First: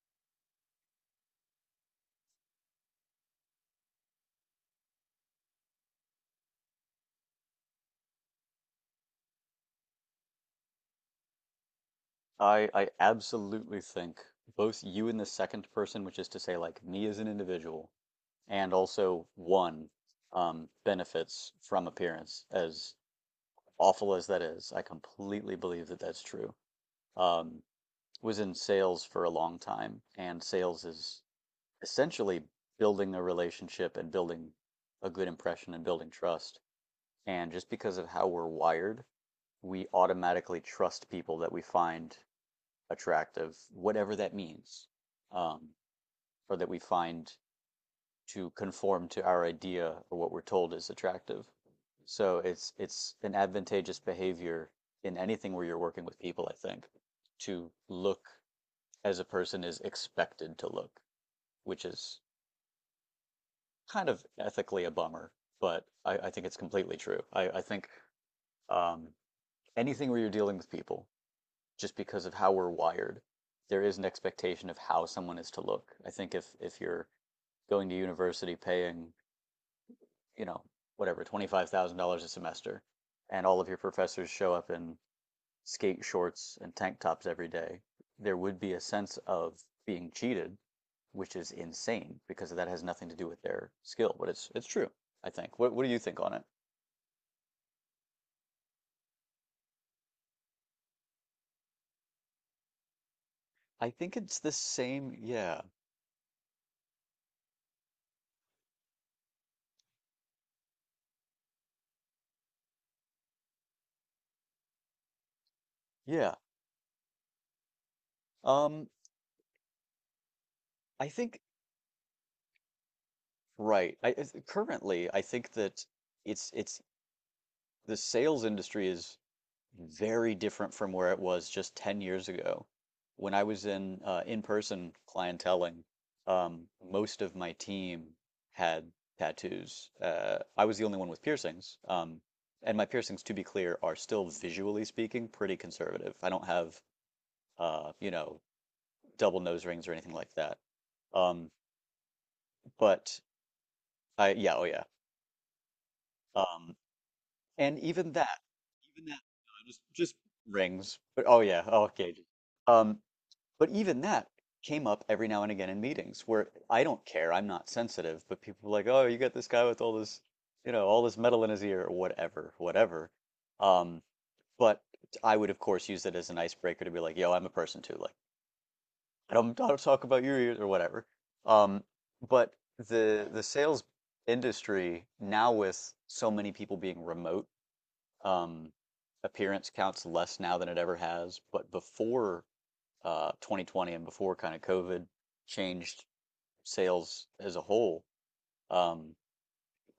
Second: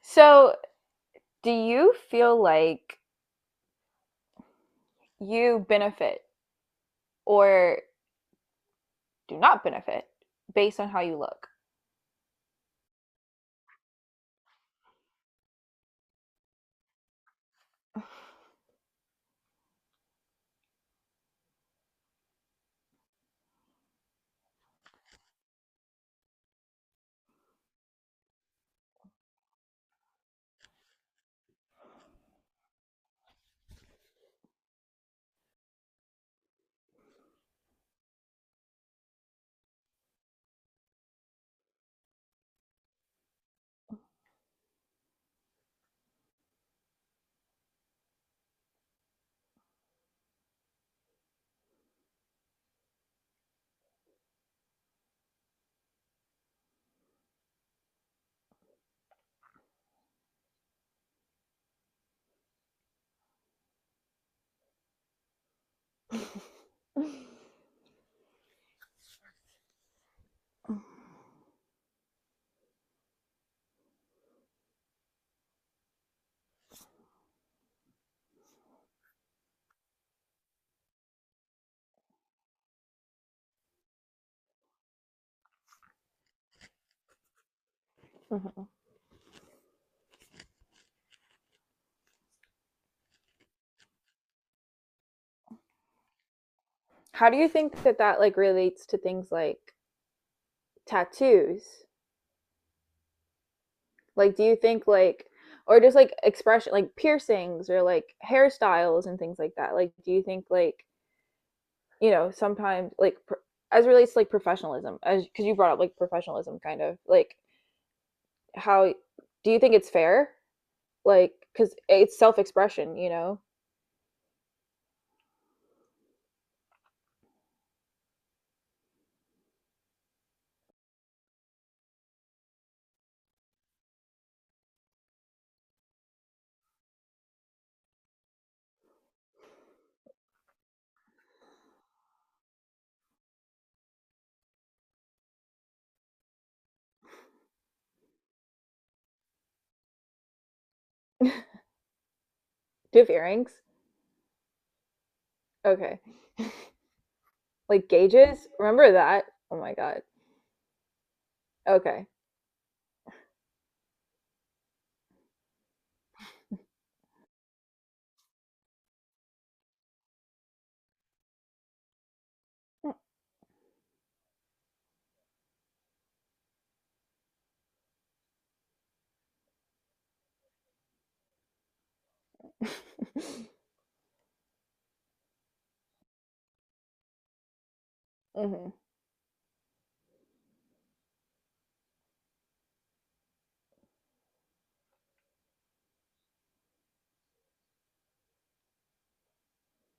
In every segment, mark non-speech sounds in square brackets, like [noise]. So, do you feel like you benefit or do not benefit based on how you look? I absolutely think both you in the second person, which is to say like me as an individual, and also one benefits from appearance, as awful as that is. I completely believe that that's true. Um, was in sales for a long time, and sales is essentially building a relationship and building a good impression and building trust. And just because of how we're wired, we automatically trust people that we find attractive, whatever that means, um, or that we find to conform to our idea or what we're told is attractive. So it's an advantageous behavior in anything where you're working with people, I think, to look as a person is expected to look, which is kind of ethically a bummer, but I think it's completely true. [laughs] I think um, anything where you're dealing with people, just because of how we're wired. There is an expectation of how someone is to look. I think if you're going to university paying, you know, whatever, $25,000 a semester and all of your professors show up in skate shorts and tank tops every day, there would Mhm. be a sense of being cheated, which is insane because that has nothing to do with their skill, but it's true, I think. What do you think on it? How do you think that that relates to things like tattoos? I think Like, it's do the you think same. like, Yeah. or just like expression, like piercings or like hairstyles and things like that? Like, do you think sometimes as relates to like professionalism, as because you brought up like Yeah. professionalism kind of like Um, how do you think it's fair. I Like, think because it's self expression, you know? Right. It's- currently, I think that it's the sales industry is very different from where it was just 10 years ago. When I was in in-person clienteling, most of my team had tattoos. I was the only one with piercings. And my piercings, to be clear, are still visually speaking pretty conservative. I don't have you know, double nose rings or anything like that. Um, Do you have but earrings? I yeah, oh yeah. Okay. Um, [laughs] And Like even that, gauges? Remember that? Oh my just God. Rings. But oh yeah, oh, Okay. okay. Um, but even that came up every now and again in meetings where I don't care, I'm not sensitive, but people were like, oh, you got this guy with all this, you know, all this metal in his ear, or whatever, whatever. [laughs] Um, but I would of course use it as an icebreaker to be like, yo, I'm a person too. Like, I don't talk about your ears or whatever. Um, but The sales industry now with so many people being remote, hmm um, appearance counts less now than it ever has. But before 2020 and before kind of COVID changed sales as a whole, um,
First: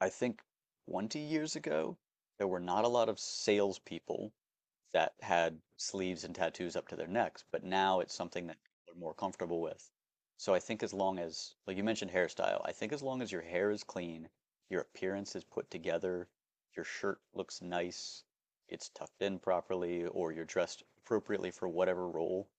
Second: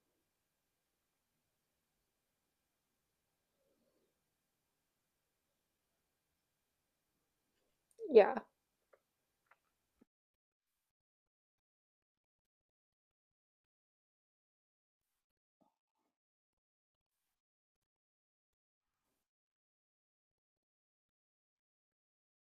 I think 20 years ago, there were not a lot of salespeople that had sleeves and tattoos up to their necks, but now it's Yeah. something that people are more comfortable with. So I think as long as, like you mentioned, hairstyle, I think as long as your hair is clean, your appearance is put together, your shirt looks nice, it's tucked in properly, or you're dressed appropriately for whatever role,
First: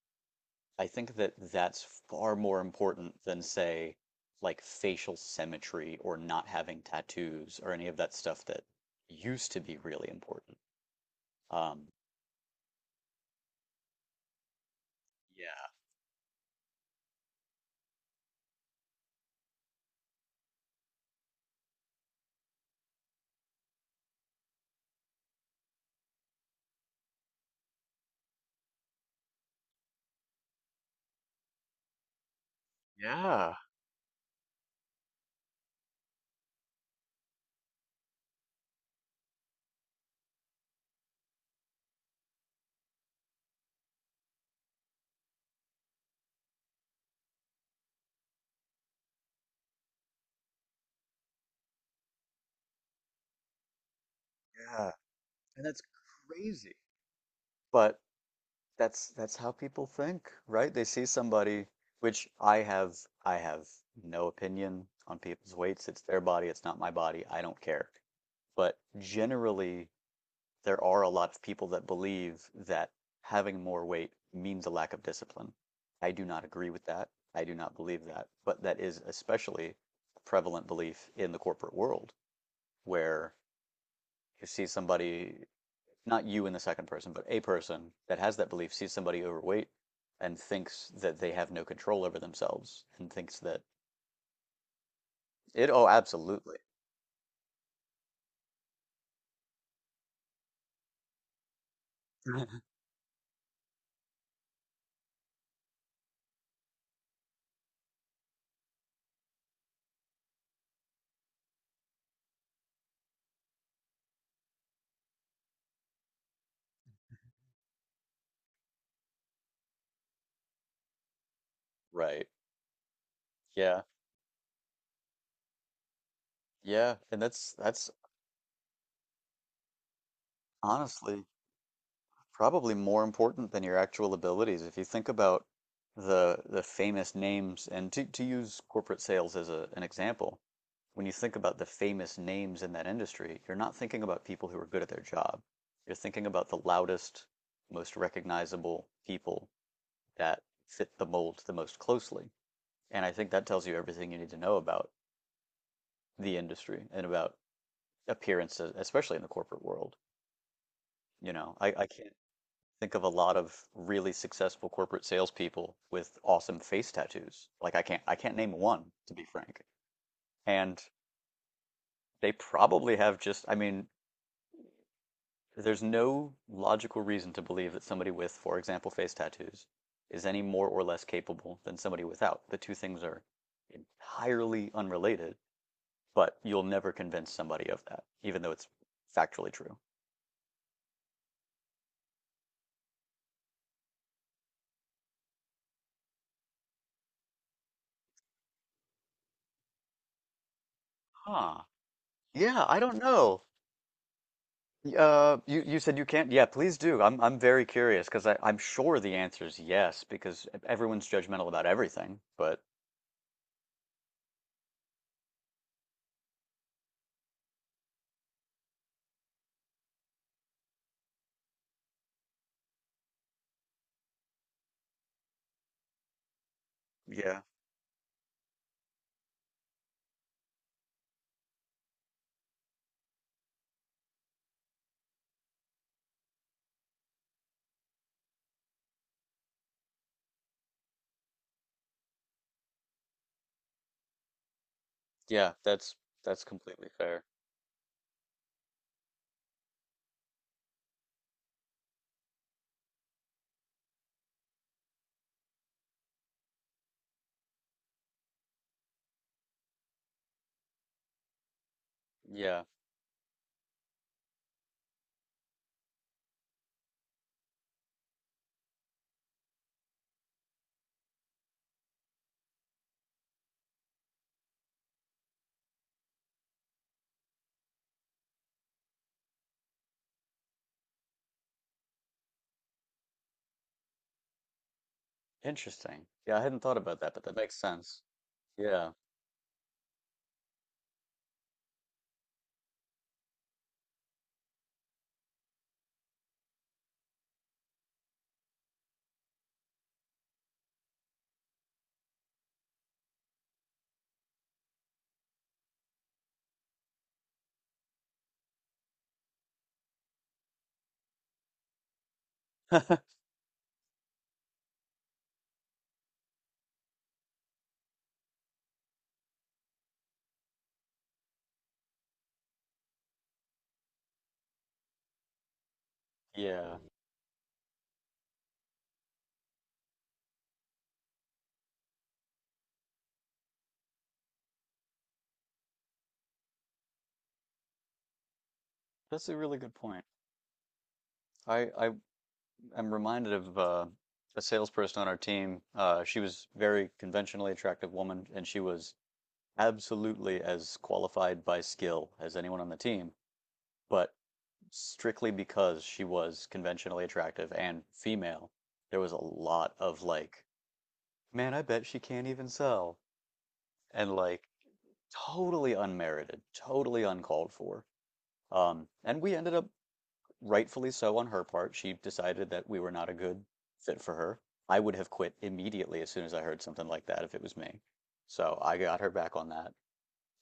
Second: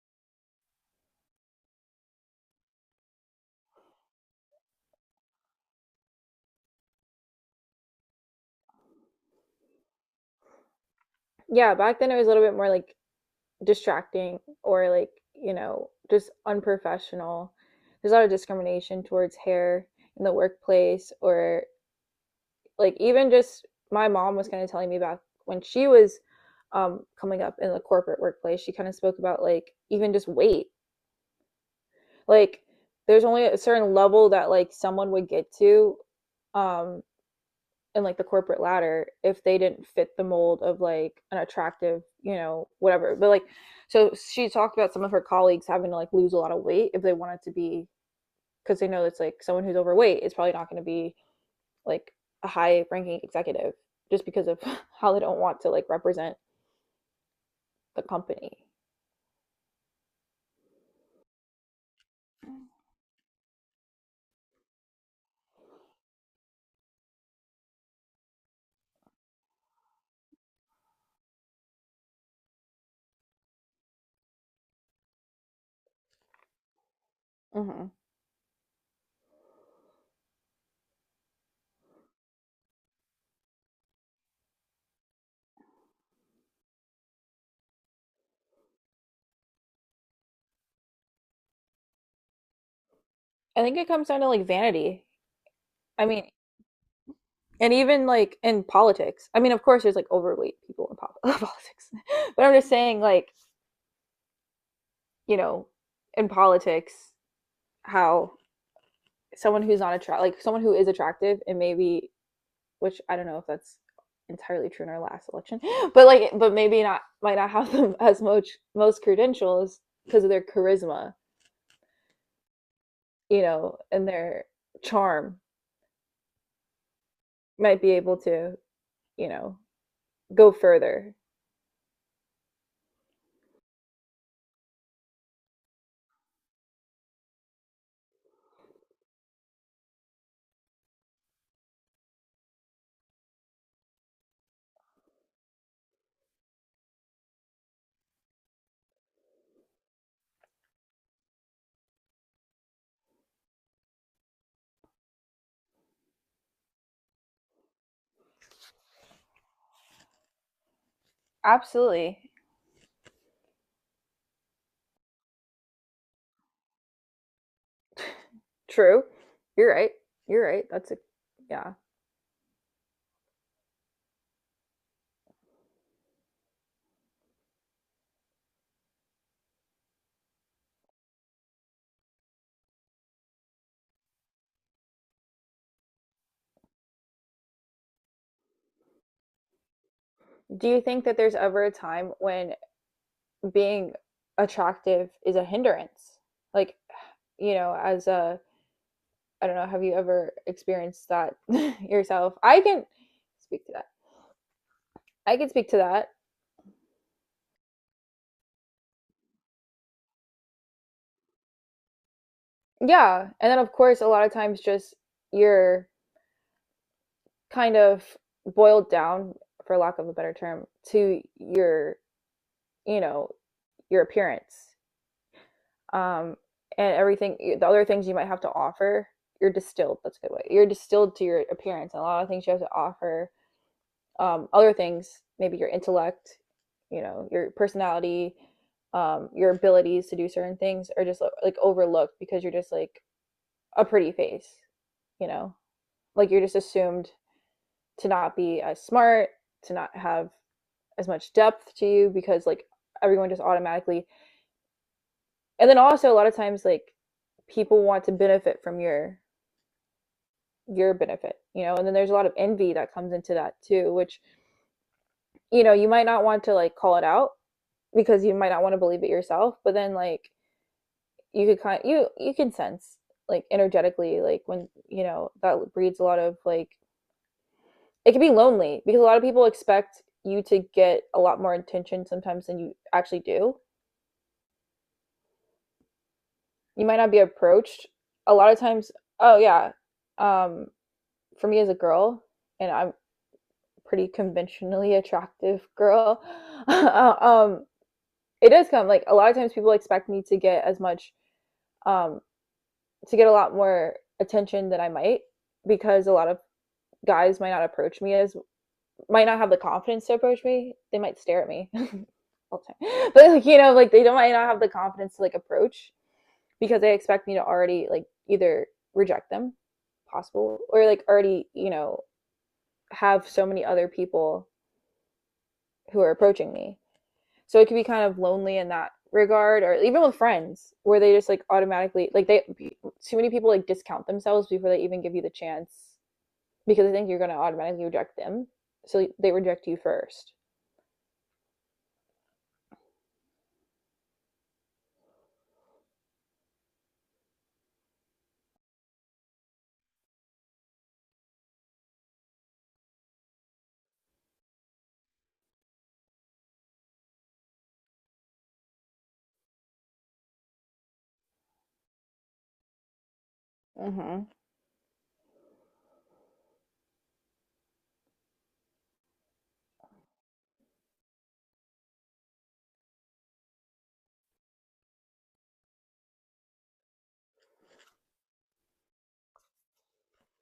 I think that that's far more important than, say, like facial symmetry or not having tattoos or any of that stuff that used to be really important. Yeah. Um, Back then it was a little bit more like distracting or like, you yeah, know, just unprofessional. There's a lot of discrimination towards hair in the workplace, or like even just my mom was kind of telling me about when she was coming up in the corporate workplace. She kind of spoke about like even just weight, like there's only Yeah. a certain level that like someone would get to um and like the corporate ladder, if they didn't fit the mold of like an attractive, you know, whatever. But like, so she talked about some of her colleagues having to like lose a lot of weight if they wanted to be, because they know it's like someone who's overweight is probably not going to be like a high ranking executive just because of Yeah, [laughs] how they don't want and to that's like represent crazy. But the company. that's how people think, right? They see somebody, which I have no opinion on people's weights. It's their body, it's not my body. I don't care. But generally, there are a lot of people that believe that having more weight means a lack of discipline. I do not agree with that. I do not Mm-hmm. believe that. But that is especially a prevalent belief in the corporate world where you see somebody, not you in the second person, but a person that has that belief sees somebody overweight and thinks that they have no control over themselves and thinks that I think it comes down to like vanity. it, oh, I mean, absolutely. and even like in politics. I mean, of course, there's like overweight people politics, [laughs] but I'm [laughs] just saying, like, you know, in politics, how someone who's not attract like someone who is attractive and maybe, which I don't know if that's entirely true in our last election, [gasps] but like but maybe not might not have them as much most credentials because of their charisma, Right. you know, Yeah. and their charm Yeah. And that's might that's be able to, you know, go further. honestly probably more important than your actual abilities. If you think about the famous names, and to use corporate sales as an example, when you think about the famous names in that industry, you're not thinking about people who are good at their job. You're thinking about the loudest, most recognizable people that fit the mold the most closely. And I think that tells you everything you need to know about the industry and about appearances, especially in the corporate world. You know, I can't Absolutely. think of a lot of really successful corporate salespeople with awesome face tattoos. Like I can't name one, True. to be frank. You're right. You're right. And That's a yeah. they probably have just I mean, there's no logical reason to believe that somebody with, for example, face tattoos is any more or less capable than somebody without. The two things are entirely unrelated, but you'll never convince somebody of that, even though it's factually true. Do you think that there's ever a time when being attractive is a hindrance? Like, [sighs] you know, as a I don't know. Have you ever experienced that Huh. [laughs] yourself? I Yeah, I can don't know. speak to that. I can You speak to said you that. can't. Yeah, please do. I'm very curious because I'm sure the answer is yes because everyone's judgmental about everything. But Yeah. And then, of course, a lot of times just you're kind of boiled down, for lack of a better term, to your, you know, your appearance um, and yeah, everything, the other things you might have to offer. You're distilled. That's a good way. You're distilled to your appearance and a lot of things you have to offer other things, maybe your intellect, you know, your personality, your abilities to do certain things are just overlooked because you're just like a pretty face, you yeah, know, that's like you're that's just completely assumed fair. to not be as smart, to not have as much depth to you because like everyone just automatically. And then also a lot of times like people want to benefit from your benefit, you know, and then there's a lot of Yeah, envy that comes into that too, which, you know, you might not want to like call it out, because you might not want to believe it yourself, but then like you could kind of, you can sense like energetically like when you know that breeds a lot of like it can be lonely because a lot of people expect you to get a lot more attention sometimes than you actually do. interesting. Yeah, I hadn't thought You might about not that, be but that makes approached sense. a lot of Yeah, times. Oh yeah. um for me as a girl, and I'm pretty conventionally attractive girl, [laughs] um it does come like a lot of times people expect me to get as much um to get a lot more attention than I might, because a lot of guys might not approach me as might not have the confidence to approach me. They might stare at me [laughs] all the [laughs] time, [laughs] but like, you know, like they don't might not have the confidence to like approach because they expect me to already like either reject them, possible, or like already, you know, have so many other people who are approaching yeah, me. So it could be kind of lonely in that regard, or even with friends where they just like automatically like they too many people like discount themselves before they even give you the chance because I think you're going to automatically reject them. So that's they a really reject good you point. first. I am reminded of a salesperson on our team. She was very conventionally attractive woman, and she was absolutely as qualified by skill as anyone on the team. But strictly because she was conventionally attractive and female, there was a lot of like, man, I bet she can't even sell. And hmm like totally unmerited, totally uncalled for. And we ended up rightfully so on her part. She decided that we were not a good fit for her. I would have quit immediately as soon as I heard something like that if it was me. So I got her back on that.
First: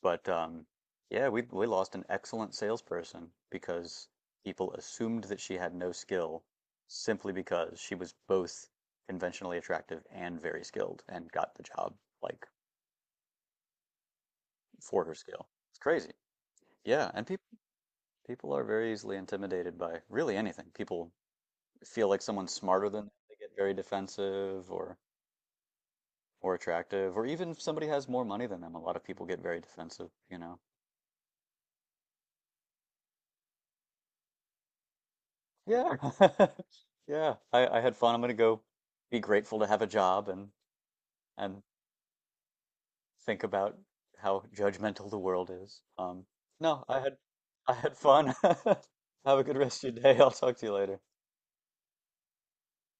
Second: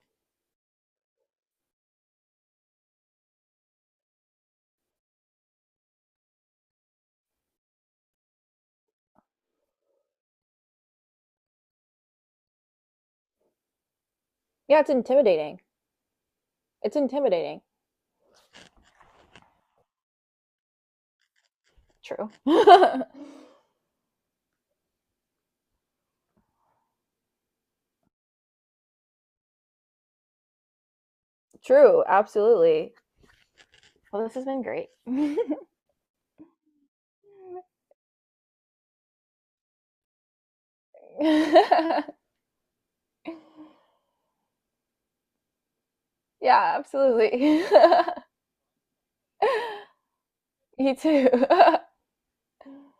But yeah, we lost an excellent salesperson because people assumed that she had no skill simply because she was both conventionally attractive and very skilled and got the job like Yeah, it's for her skill. intimidating. It's crazy. It's Yeah, and intimidating. people are very easily intimidated by really anything. People feel like True. someone's smarter than them. [laughs] They get very defensive or more attractive, or even if somebody has more money than them, a lot of people get very defensive, you know. True, absolutely. Well, this has been great. [laughs] Yeah. [laughs] Yeah. I had fun. I'm gonna go be grateful to have a job and and [laughs] think about how judgmental the world is. Um, Yeah, no, I had absolutely. [laughs] Fun. [laughs] Have a good rest of your day. I'll talk to you You later. too. [laughs]